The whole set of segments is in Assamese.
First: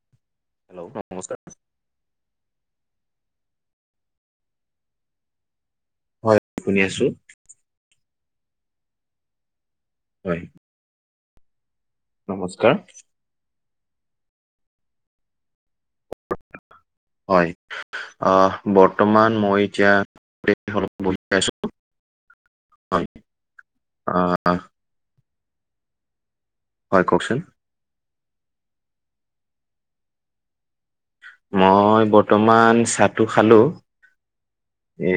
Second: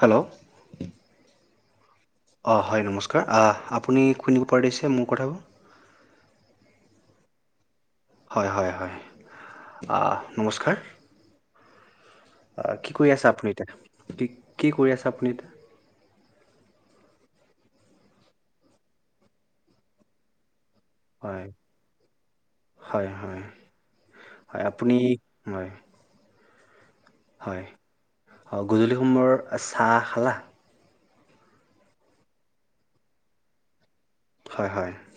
হেল্ল' হেল্ল' নমস্কাৰ অ হয় নমস্কাৰ আ আপুনি শুনিব পাৰিছে মোৰ কথাবোৰ। হয় শুনি আছো। হয় হয় হয় আ হয়। নমস্কাৰ। অ নমস্কাৰ। কি কৰি আছে আপুনি এতিয়া কি কি কৰি আছে আপুনি এতিয়া হয় অ বৰ্তমান মই এতিয়া। এই ক্ষন বহি হয় আছো হয় অ। হয় আপুনি হয়। হয় কওকচোন। হয় অ গধূলি সময়ৰ চাহ খালা। মই বৰ্তমান চাহটো খালোঁ। হয় হয়। এ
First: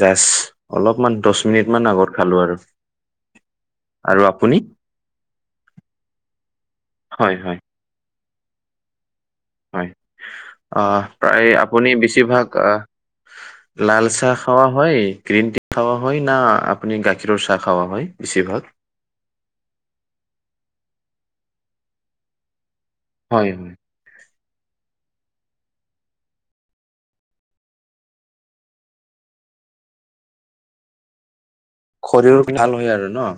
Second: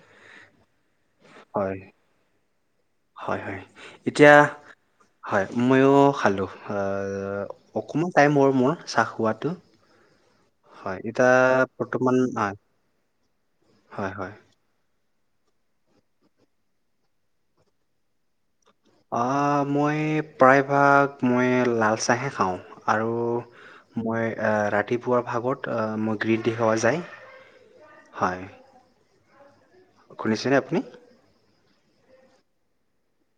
জাষ্ট অলপমান দহ মিনিট হয় মান আগত খালো আৰু। হয় হয় আৰু এতিয়া। আপুনি হয় মইয়ো খালো আহ হয় হয় অকমান টাইম হল মোৰ চাহ খোৱাটো হয় হয় আহ এতিয়া প্ৰায় আপুনি বৰ্তমান বেছিভাগ হয় আহ লাল হয় হয় চাহ। খোৱা হয় গ্ৰীণ টি খোৱা হয় না আপুনি গাখীৰৰ চাহ খোৱা হয় বেছিভাগ। অ', মই প্ৰায়ভাগ মই লাল চাহে খাওঁ, আৰু হয় হয় মই এ ৰাতিপুৱাৰ ভাগত মই গ্ৰীণ টি খোৱা যায়। হয়। শুনিছেনে আপুনি? শৰীৰ পিনে ভাল হয় আৰু ন?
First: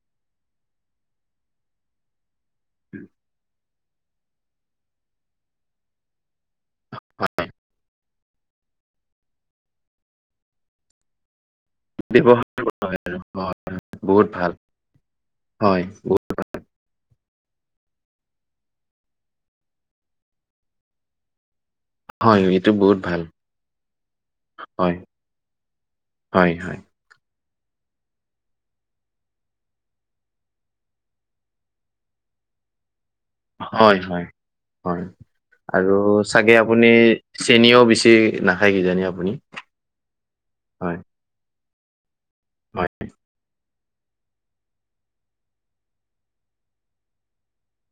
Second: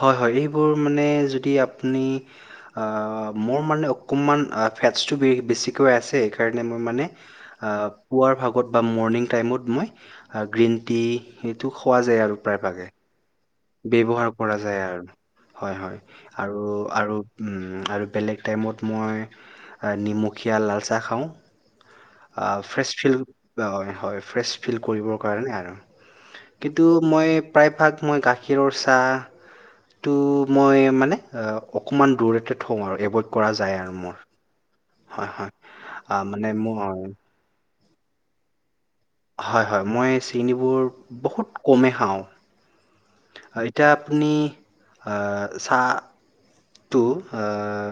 হয়, হয়, এইবোৰ মানে যদি আপুনি আ মোৰ মানে অকণমান ফেটছটো বেছিকৈ আছে। সেইকাৰণে মই মানে পুৱাৰ ভাগত বা মৰ্ণিং টাইমত মই গ্ৰীণ টি- হেইটো খোৱা যায় আৰু ব্যৱহাৰ প্ৰায়ভাগে। [unintelligible] ব্যৱহাৰ ভাল কৰা যায় আৰু। হয়, হয়। আৰু, আৰু, উম আৰু বেলেগ টাইমত মই এ নিমখীয়া লালচাহ খাওঁ। হয়, আ এইটো ফ্ৰে বহুত ফিল ভাল। অ', হয়, হয় ফ্ৰেছ ফিল হয়, কৰিবৰ কাৰণে আৰু হয়, হয়, কিন্তু মই প্ৰায়ভাগ মই গাখীৰৰ চাহ টো মই মানে অকণমান দূৰতে থওঁ আৰু এভইড কৰা যায় হয়, আৰু মোৰ। হয়, হয়, আৰু আহ, মানে চাগে আপুনি মোৰ চেনও বেছি নাখায় কিজানি আপুনি? হয়, হয়, মই চেনবোৰ হয়, বহুত কমেই খাওঁ। হয়। হয়, এতিয়া আপুনি আ চাহটো আ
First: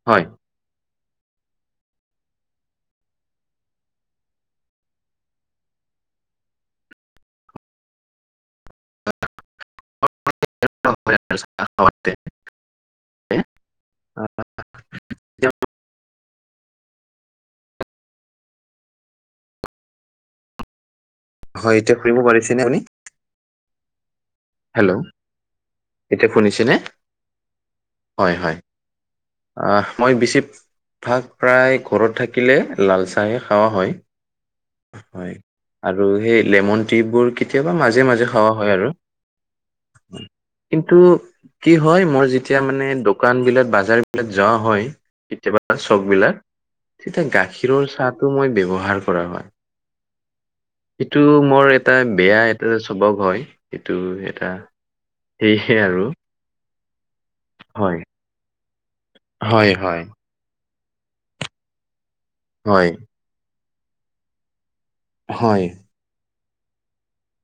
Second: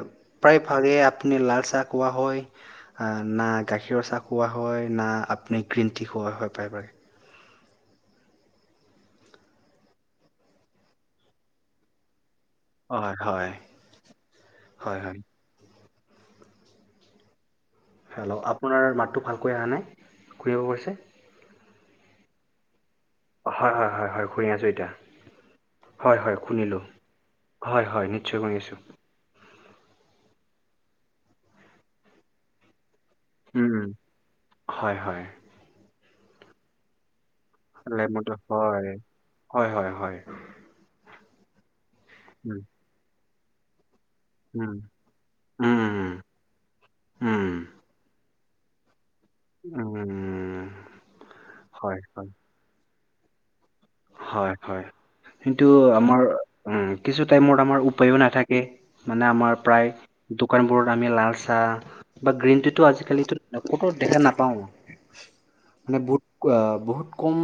হয়। প্ৰায়ভাগে আপুনি লালচাহ কোৱা হয় আ না গাখীৰৰ চাহ খোৱা হয়, না আপুনি গ্ৰীণ টি খোৱা হয় প্ৰায়ভাগে। [unintelligible] অ', হয়, হয়, আহ, হয়, হয়। এতিয়া হেল্ল'। আপোনাৰ মাতটো ভালকৈ আহা নাই [unintelligible] হয়, এতিয়া শুনিব পাৰিছে নে আপুনি? হয়, হয়, হয়, হয়। শুনি আছো এতিয়া। হেল্ল', হয়, এতিয়া হয়, শুনিছেনে? শুনিলোঁ। হয়, হয়, নিশ্চয় শুনি আছোঁ। অ', মই বেছিভাগ প্ৰায় ঘৰত থাক কিলে লালচাহে খোৱা উম হয়, হয়। আৰু সেই লেমন ট্ৰীবোৰ কেতিয়াবা মাজে মাজে খোৱা হয় আৰু। হয়, হয়, হয়, উম। কিন্তু কি হয়, মোৰ যেতিয়া মানে দোকানবিলাক, বাজাৰ বিলাক যোৱা উম হয়, কেতিয়াবা চপ্‌ উম বিলাক তেতিয়া উম গাখীৰৰ চাহটো মই ব্যৱহাৰ কৰা হয়। উম। এইটো মোৰ এটা হয় হয় বেয়া এটা স্বভাৱ হয়। সেইটো এটা হয়, হয়। কিন্তু সেয়েহে আৰু আমাৰ উম, কিছু টাইমত আমাৰ হয় উপায়ো নাথাক কে মানে, আমাৰ হয় প্ৰায় হয় দোকানবোৰত আমি লালচাহ বা হয় গ্ৰীণট্ৰীটো আজিকালিটো ক'তো দেখা নাপাওঁ। হয়। মানে বহুত আঁ বহুত কম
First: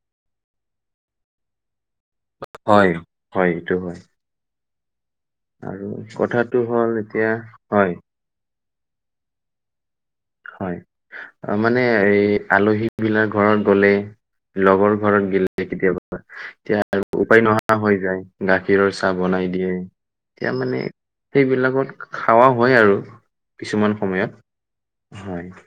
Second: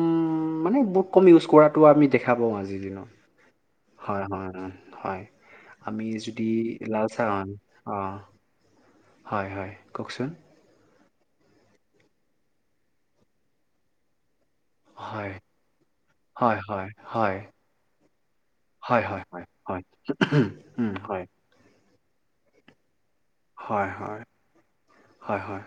মানে, বহুত কম ইউজ কৰাটো আমি দেখা পাওঁ আজিৰ হয় দিনত। হয়, এইটো হয়। হয়, হয়, উম, হয়। আৰু আমি যদি কথাটো হ'ল লালচাহ এতিয়া [unintelligible] হয় অ'। হয়, হয়, কওঁকচোন। হয়। অ', মানে হেৰি আলহীবিলাক ঘৰত গ'লে লগৰ ঘৰত হয় গিলে কেতিয়াবা। হয় তেতিয়া হয় আৰু হয় উপায় নোহোৱা হৈ যায়। গাখীৰৰ হয় চাহ হয় হয় বনাই দিয়ে। হয় তিয়া মানে, উম হয় সেইবিলাকত খাওৱা হয় আৰু হয় কিছুমান হয় সময়ত। হয়, হয়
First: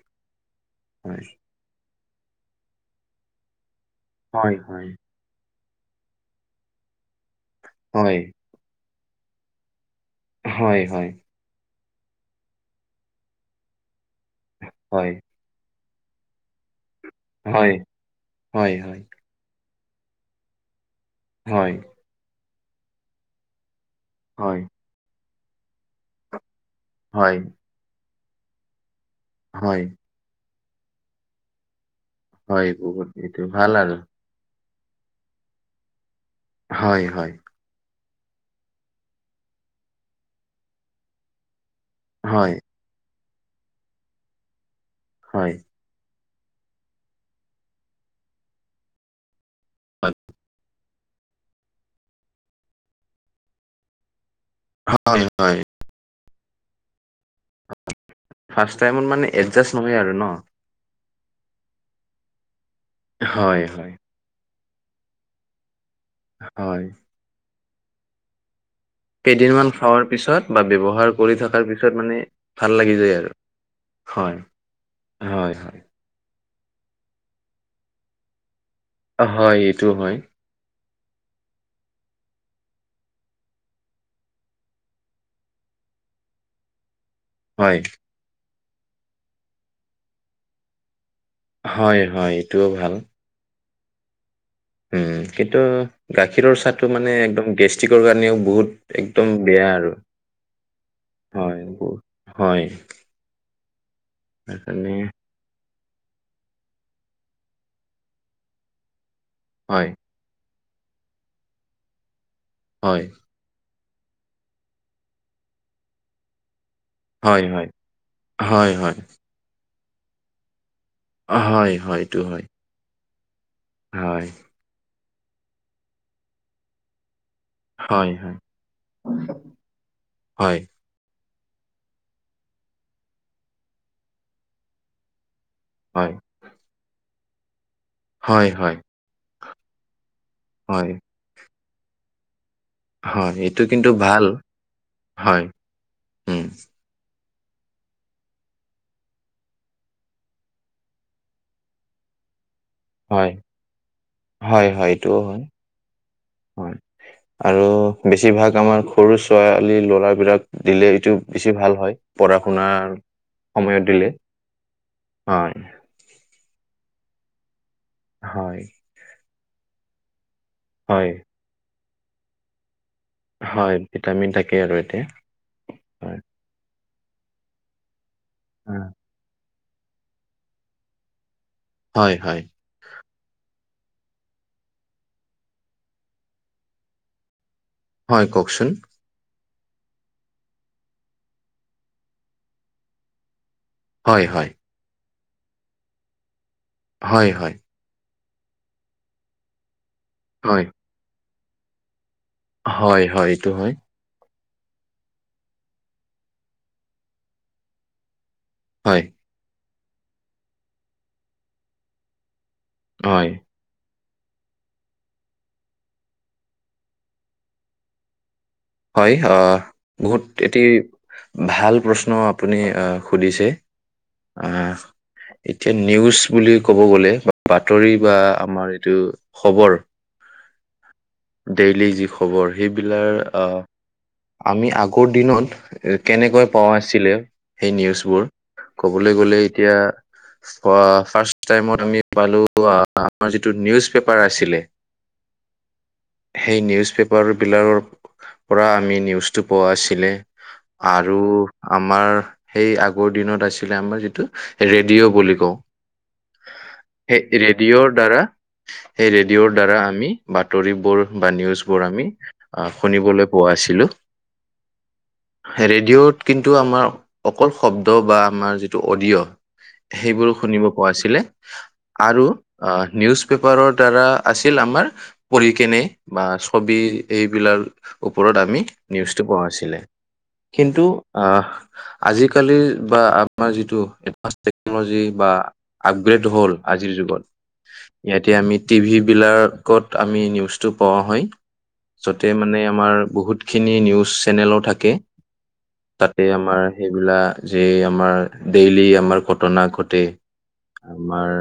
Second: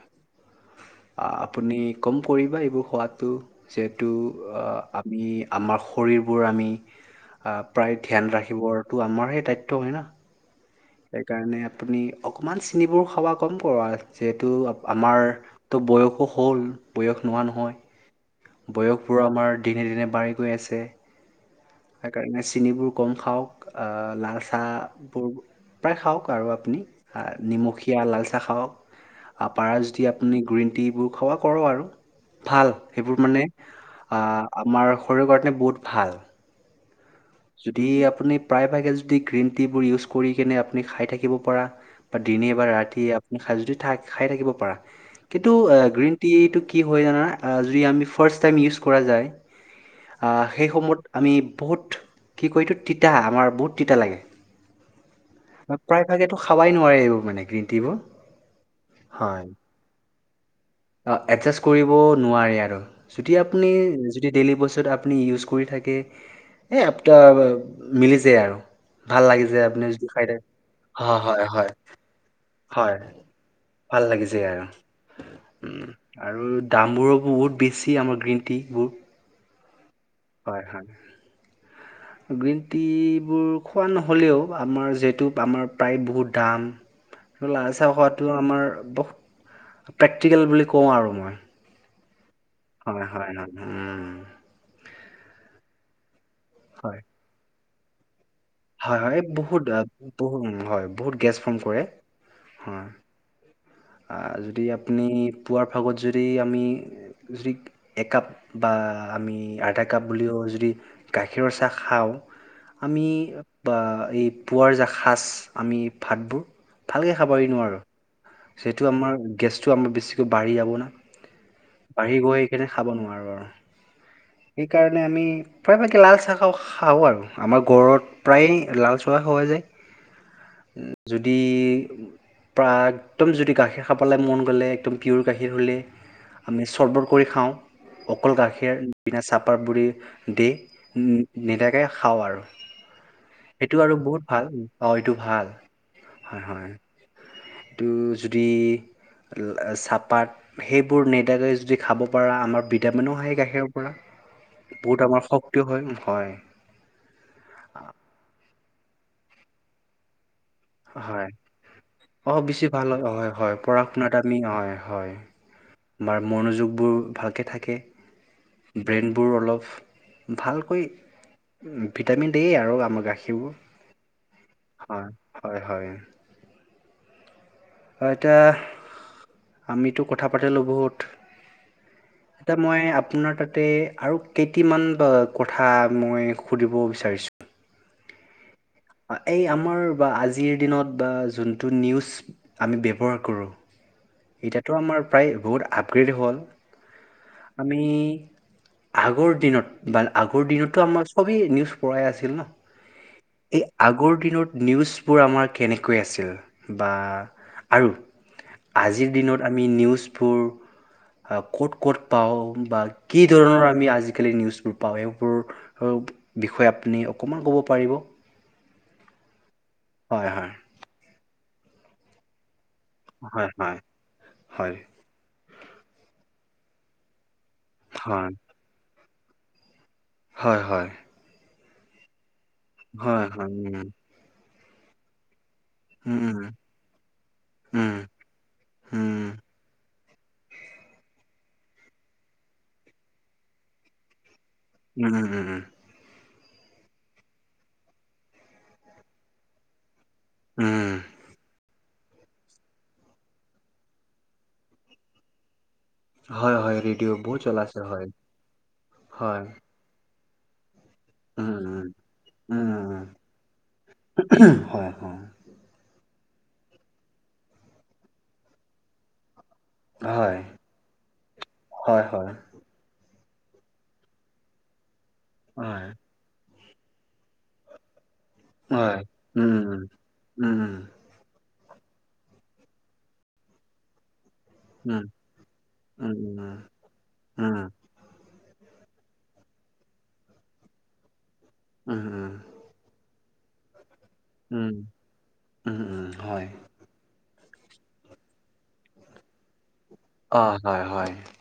হয় আপুনি কম কৰিবা এইবোৰ খোৱাটো। যিহেতু হয় আ--আমি, আমাৰ শৰীৰবোৰ আমি আঁ প্ৰায় হয় ধ্যানৰাখিবৰটো আমাৰহেই দায়িত্ব হয় না? হয়, হয়। সেই কাৰণে আপুনি অকমান চিনিবোৰ খাওৱা কম কৰোৱা। যিহেতু হয় আমাৰ টো বয়সো হ'ল, বয়স নোহোৱা হয় নহয়। হয় বয়সবোৰ আমাৰ দিনে দিনে বাঢ়ি গৈ আছে। হয়। সেইকাৰণে চিনিবোৰ কম খাওক আঁ হয় লালচাহ বোৰ প্ৰায় খাওক আৰু আপুনি, আ হয় নিমখীয়া লালচাহ খাওক, আ পাৰা হয় যদি আপ্‌ পুনি গ্ৰীণট্ৰীবোৰ খাওৱা কৰ আৰু ভাল হয় বহুত সেইবোৰ এইটো মানে, ভাল আৰু আঁ আমাৰ শৰীৰৰ কাৰণে বহুত ভাল। হয়, হয়। যদি আপুনি প্ৰায়ভাগে যদি গ্ৰীণট্ৰীবোৰ ইউছ কৰিকিনে আপুনি খাই থাকিব পাৰা। বা দিনে হয় এবাৰ ৰাতি এব্‌- আপুনি খাই যদি খাই খাই থাকিব পাৰা। হয় হয় কিন্তু আ গ্ৰীণ ট্ৰীটো কি হয় জানা? আঁ যদি আমি ফাৰ্ষ্ট টাইম ইউছ কৰা যায়। আঁ সেই সমত আমি বহুত কি কয় এইটো? তিতা আমাৰ বহুত তিতা লাগে। হয়, হয়। বা প্ৰায় ভাগেটো এইটো খাবাই নোৱাৰে এইবোৰ মানে। গ্ৰীণ টিবোৰ ৰ্ফাষ্ট টাইমত মানে হয় এড্‌জাষ্ট নহয় আৰু ন'? অ এড্‌জাষ্ট কৰিব নোৱাৰে আৰু, যদি হয় আপুনি হয় যি টি ডেইলি বস্তুত এটা আপুনি ইউজ কৰি থাকে। হে হয় আপটা মিলি যায় আৰু। ভাল লাগি যায় কেইদিনমান আপুনি খোৱাৰ যদি খাই পিছত থাকে। বা ব্যৱহাৰ হ কৰি হয় থকাৰ হয়, পিছত মানে ভাল লাগি হয়। যায় আৰু ভাল লাগি হয় যায় আৰু। হয়। হয় উম আৰু দামবোৰো বহুত বেছি আমাৰ গ্ৰীণ টিবোৰ। হয় এইটো হয়। হয় হয়। গ্ৰীণ টিবোৰ খোৱা নহ'লেও, আমাৰ যিহেতু আমাৰ প্ৰায় বহুত দাম। লাল হয় চাহ খোৱাটো আমাৰ বহ প্ৰেক্টিকেল বুলি কওঁ আৰু মই। হয় হয়। এইটোও ভাল। হয় হয় হয় উম উম কিন্তু গাখীৰৰ চাহটো হয় মানে একদম গেষ্ট্ৰিকৰ কাৰণেও বহুত হয়, হয়। এই একদম বহুত বেয়া আ আৰু, বহু হয়, বহুত গেছ ফৰ্ম হয় কৰে। বহুত হয়। আ যদি সেইকাৰণে আপুনি পুৱাৰ ভাগত যদি আমি যদি একাপ বা আমি আধা হয়, কাপ, বুলিও যদি গাখীৰৰ চাহ খাওঁ হয়, আমি। বা এই পোৱাৰ যা খাছ আমি ভাতবোৰ ভালকে হয়, খাবই হয়, নোৱাৰোঁ। হয়, সেইটো হয়, আমাৰ গেছটো আমাৰ বেছিকৈ বাঢ়ি যাব ন হয়, হয়, বাঢ়ি এইটো হয়, গৈ কিনে। খাব নোৱাৰোঁ আৰু, হয়। সেইকাৰণে আমি প্ৰায়ভাগে লাল চাহ খা- খাওঁ আৰু আমাৰ হয়, গৰত হয়, প্ৰায়ে লাল চোৱা খোৱা হয়, যায়। যদি প্ৰায় একদম যদি গাখীৰ খাবলৈ মন গ'লে একদম পিঅৰ গাখীৰ হ'লে হয়। আমি চৰ্বত কৰি খাওঁ, অকল হয়, হয়, গাখীৰ বিনা চাহপাত বুলি দি। হয়। উম, নিদাকে খাওঁ আৰু। এইটো আৰু বহুত ভাল। অ', এইটো হয়, ভাল। হয়, উম, হয়। তু যদি ল চাহপাত, সেইবোৰ নিদাকৈ যদি খাব পৰা আমাৰ ভিটামিনো হয়, আহেই গাখীৰৰ পৰা, হয়, হয়, বহুত এইটোও আমাৰ হয়, শক্তি হয়, হয়। হয়, আৰু বেছিভাগ আমাৰ সৰু ছোৱালী ল'ৰাবিলাক দিলে এইটো হয় বেছি ভাল হয়, পঢ়া অঁ বেছি ভাল শুনাৰ হয় হয় হয় সময়ত পঢ়া দিলে শুনাত আমি হয় হয় হয়। আমাৰ মনোযোগবোৰ ভালকে থাকে। হয়। ব্ৰেইনবোৰ অলপ ভালকৈ হয়, ভিটামিন দেই আৰু আমাৰ গাখীৰ হয়, ভিটামিন থাকে আৰু ইয়াতে। হয়, হয়। হয়, এতিয়া আহ, আমিতো কথা পাতিলোঁ বহুত। হয়, হয়। এতিয়া মই আপোনাৰ তাতে আৰু কেইটিমান কথা মই সুধিব বিচাৰিছোঁ। হয়, কওঁকচোন! এই আমাৰ বা আজিৰ দিনত বা যোনটো নিউজ আমি ব্যৱহাৰ কৰোঁ। হয়, হয়। ত' আমাৰ প্ৰায় বহুত আপগ্ৰেড হ'ল। হয়, হয়। আমি আগৰ দিনত বা আগৰ হয়, দিনতো আমাৰ চবেই নিউজ পঢ়া ই আছিল ন। হয়, হয় এইটো এই হয়। আগৰ দিনত নিউজবোৰ আমাৰ কেনেকৈ আছিল বা আৰু হয়, আজিৰ দিনত আমি নিউজবোৰ ক'ত, ক'ত পাওঁ। বা কি হয়, ধৰণৰ আমি আজিকালি নিউজবোৰ পাওঁ, এইবোৰ ও‌ বিষয়ে আপুনি অকণমান ক'ব পাৰিব! হয়, অ', বহুত হয় হয় এটি ভাল প্ৰশ্ন আপুনি অ' সুধিছে। হয় আহ হয় এতিয়া নিউজ বুলি ক'ব গ'লে বাতৰি বা হয় আমাৰ এইটো খবৰ হয়, হয়। ডেইলি যি খবৰ সেইবিলাক হয় হয় আহ হয় আমি আগৰ দিনত এ, উম উম কেনেকৈ পাওঁ আছিলে সেই উম নিউজবোৰ ক'বলৈ উম গ'লে এতিয়া ফাৰ্ষ্ট টাইমত আমি পালোঁ, আমাৰ যিটো নিউজ পেপাৰ আছিলে উম, উম। সেই নিউজ পেপাৰবিলাকৰ পৰা, আমি নিউজটো পোৱা আছিলে। উম আৰু আমাৰ সেই আগৰ দিনত আছিলে আমাৰ যিটো ৰেডিঅ' বুলি কওঁ। হয় হয় ৰেডিঅ' সেই বহুত চলাইছে ৰেডিঅ'ৰ হয় দ্বাৰা, সেই হয় ৰেডিঅ'ৰ দ্বাৰা আমি বাতৰি বোৰ বা উম নিউজ বোৰ উম আমি উম উম শুনিবলৈ পোৱা আছিলো উম হয় হয় ৰেডিঅ'ত কিন্তু আমাৰ অকল শব্দ বা আমাৰ যিটো অডিঅ' সেইবোৰ হয় শুনিব পোৱা আছিলে হয়, আৰু হয়, অ নিউজ পেপাৰৰ দ্বাৰা আছিল আমাৰ পঢ়ি কেনে হয়, বা ছবি এইবিলাক ওপৰত আমি হয়, নিউজটো পোৱা উম, আছিলে উম, উম, কিন্তু আহ আজিকালি বা আমাৰ যিটো টেকনলজি উম, বা উম, আপগ্ৰেড হ'ল আজিৰ যুগত উম, ইয়াতে আমি টি ভি বিলাকত আমি নিউজটো পোৱা হয় উম, যতে মানে আমাৰ বহুত খিনি নিউজ চেনেলো উম, থাকে উম, উম, তাতে হয়, আমাৰ সেইবিলাক যে আমাৰ ডেইলি আমাৰ ঘটনা ঘটে অ', হয়, হয়, আমাৰ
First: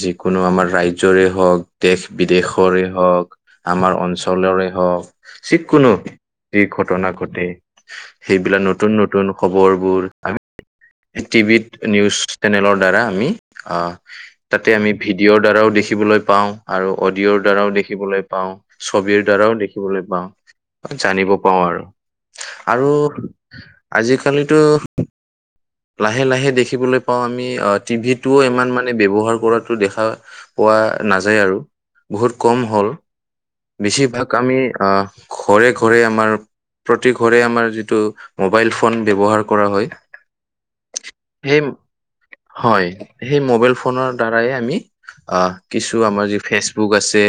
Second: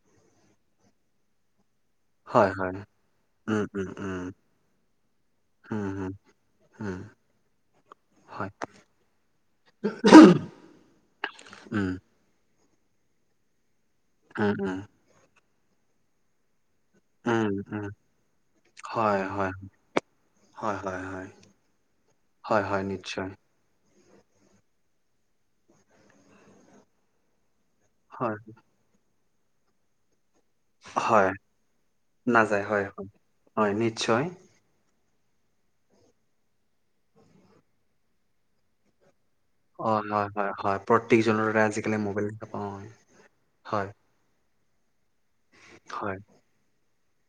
যিকোনো আমাৰ ৰাজ্যৰে হওক দেশ হয়, হয়, বিদেশৰে হওক উম, উম, আমাৰ উম, অঞ্চলৰে হওক যি উম, কোনো উম, যি উম, ঘটনা ঘটে হয়, সেইবিলাক নতুন নতুন খবৰবোৰ আমি টি ভিত উম, নিউজ নিউজ চেনেলৰ দ্বাৰা আমি আহ উম, তাতে উম, আমি ভিডিঅৰ দ্বাৰাও দেখিবলৈ পাওঁ আৰু অডিঅ'ৰ উম, দ্বাৰাও উম, দেখিবলৈ পাওঁ ছবিৰ হয়, হয়, দ্বাৰাও দেখিবলৈ পাওঁ হয়, হয়, হয়, জানিব পাও আৰু হয়, হয়, আৰু নিশ্চয়, আজিকালিতো লাহে লাহে দেখিবলৈ পাও আমি টিভি হয়, টোও ইমান মানে ব্যৱহাৰ কৰাটো দেখা পোৱা হয়, নাযায় আৰু বহুত কম নাযায়, হয়, হ'ল হয়, হয়, নিশ্চয়, বেছিভাগ আমি আহ ঘৰে ঘৰে আমাৰ প্ৰতি ঘৰে আমাৰ যিটো মোবাইল ফোন ব্যৱহাৰ অ হয় হয় হয় প্ৰত্যেকজনৰ সেই আজিকালি মবাইল দেখ পাওঁ হয় সেই মোবাইল হয় ফোনৰ দ্বাৰাই আমি আহ কিছু হয়, হয়, আমাৰ যি ফেচবুক আছে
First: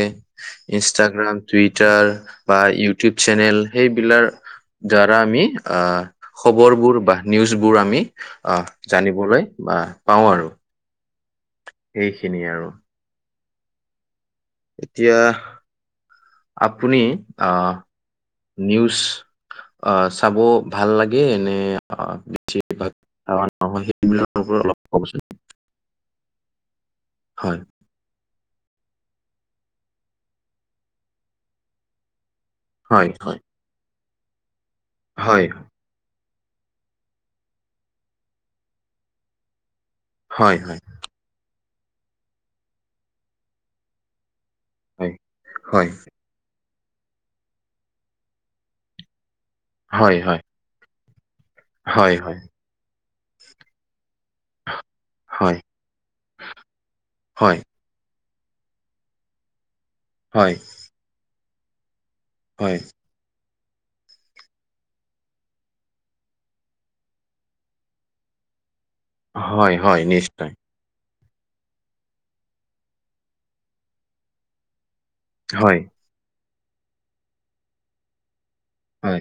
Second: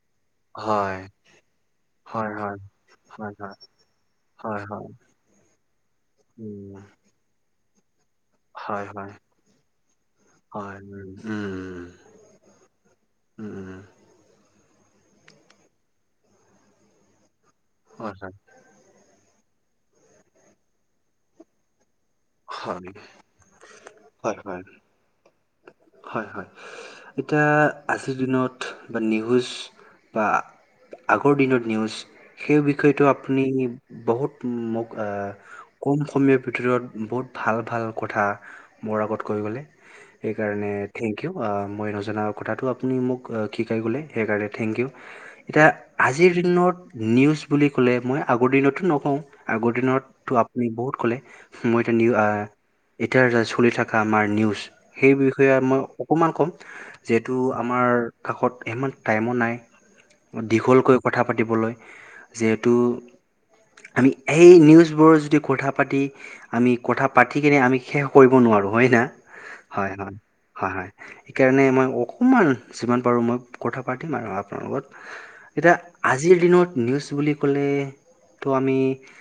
হয়, ইনষ্টাগ্ৰাম টুইটাৰ হয়, হয়, বা হয়, ইউটিউব হয়, চেনেল সেইবিলাক হয়, হয় দ্বাৰা আমি আহ খবৰ বোৰ বা নিউজবোৰ আমি আহ জানিবলৈ বা পাওঁ আৰু এইখিনিয়ে আৰু উম এতিয়া আপুনি আহ [unintelligible] নিউজ আ চাব ভাল লাগে নে অ বেছ ভাগ খ হয় [unintelligible] সেইবিলাক হয়। অলপ কবচোন হয় হয় এতিয়া হয় আজিৰ দিনত নিউজ বা আগৰ দিনত নিউজ সেই বিষয়টো হয় আপুনি হয় বহুত মোক হয় কম সময়ৰ ভিতৰত বহুত ভাল ভাল কথা মোৰ আগত কৈ গ'লে হয় সেইকাৰণে থেংক ইউ অহ মই নজনা কথাটো আপুনি মোক শিকাই গ'লে সেইকাৰণে থেংক ইউ হয় এতিয়া হয় আজিৰ দিনত নিউজ বুলি ক'লে মই আগৰ দিনতো নকওঁ আগৰ দিনত হয় হয় বহুত কলে--মই এতিয়া নিউ হয় হয় আহ এতিয়া চলি থকা আমাৰ নিউজ সেই বিষয়ে হয় হয় মই অকণমান ক'ম যিহেতু হয় আমাৰ কাষত ইমান টাইমো নাই হয় দীঘলকৈ কথা পাতিবলৈ যিহেতু হয় আমি এই নিউজবোৰ যদি কথা পাতি আমি কথা পাতি কিনে আমি শেষ কৰিব নোৱাৰো, হয় না হয় হয় হয় হয়। সেইকাৰণে মই অকণমান যিমান পাৰো মই কথা পাতিম আৰু আপোনাৰ লগত এতিয়া হয় আজিৰ দিনত নিউজ বুলি ক'লে তো আমি হয়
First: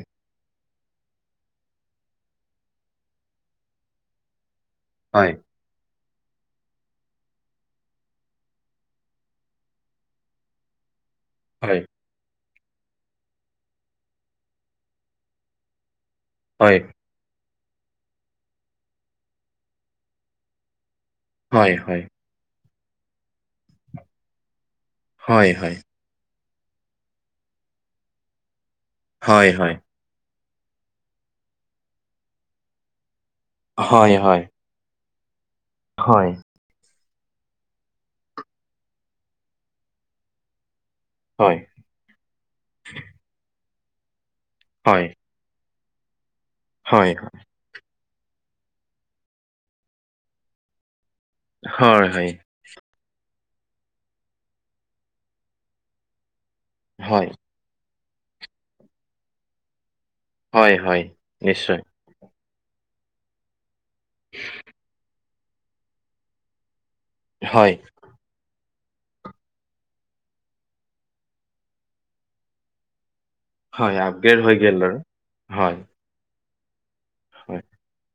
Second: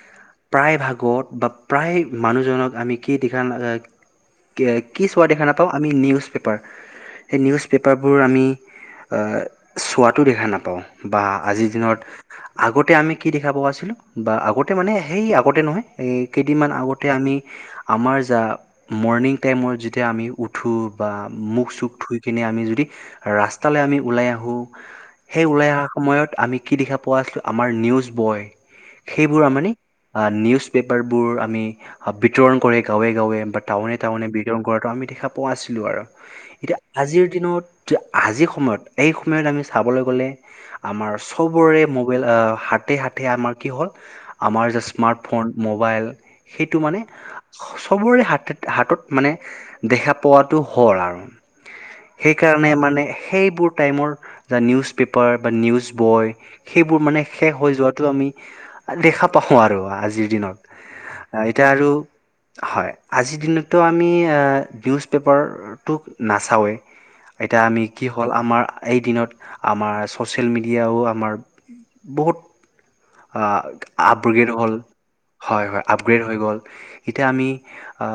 প্ৰায়ভাগত বা প্ৰায় মানুহজনক আমি কি দিখা নাযায় [inaudible] কি চোৱা হয় দেখা নাপাওঁ আমি নিউজ পেপাৰ। সেই নিউজ পেপাৰবোৰ আমি আ চোৱাতো দেখা নাপাওঁ। বা আজিৰ হয় দিনত। আগতে আমি কি দেখা পোৱা আছিলো, বা আগতে মানে সেই আগতে নহয় এ কেইদিনমান হয় আগত আমি আমাৰ যা মৰ্ণিং টাইমত যেতিয়া আমি থো বা মুখ হয় চুখ হয় ধুই কিনে আমি যদি ৰাস্তালৈ আমি ওলাই আহোঁ সেই হয় ওলাই হয় অহা সময়ত আমি কি দেখা পোৱা আছিলো আমাৰ নিউজ বয় সেইবোৰ হয় মানে হয় আ নিউজ পেপাৰবোৰ আমি বিতৰণ কৰে গাঁৱে গাঁৱে বাত টাউনে হয় টাউনে হয় বিতৰণ কৰাটো আমি দেখা পোৱা নছিলোঁ আৰু হয় হয় হয় এতিয়া আজিৰ দিনত আজিৰ সময়ত এই সময়ত আমি চাবলৈ গ'লে আমাৰ চবৰে মোবাইল হাতে হাতে আমাৰ কি হ'ল আমাৰ যে স্মাৰ্ট ফোন ম'বাইল এইটো মানে হয় চবৰে হাত হাতত মানে দেখা পোৱাাতটো হৰ আৰ। হয় হয়। মানে মানে সেইবোৰ টাইমৰ য নিউজ পেপাৰ বা নিউজ বয় সেইবোৰ মানে হয় শেষ হৈ যোৱাাতটো। আমি দেখা পাওঁ আৰু আজিৰ দিনত। হয়, হয়। এতিয়া নিশ্চয়। আৰু হয়, আজিৰ দিনতো আমি আ নিউজ পেপাৰটো নাচাওঁৱেই। এতিয়া হয়, আমি কি হ'ল আমাৰ এই দিনত আমাৰ ছ'চিয়েল মিডিয়াও আমাৰ বহুত অ হয় আপগ্ৰেড আবুগেত হৈ হ'ল, গ'ল আৰু। হয় হয় আপ আপগ্ৰেড হৈ গ'ল, এতিয়া আমি হয়। আ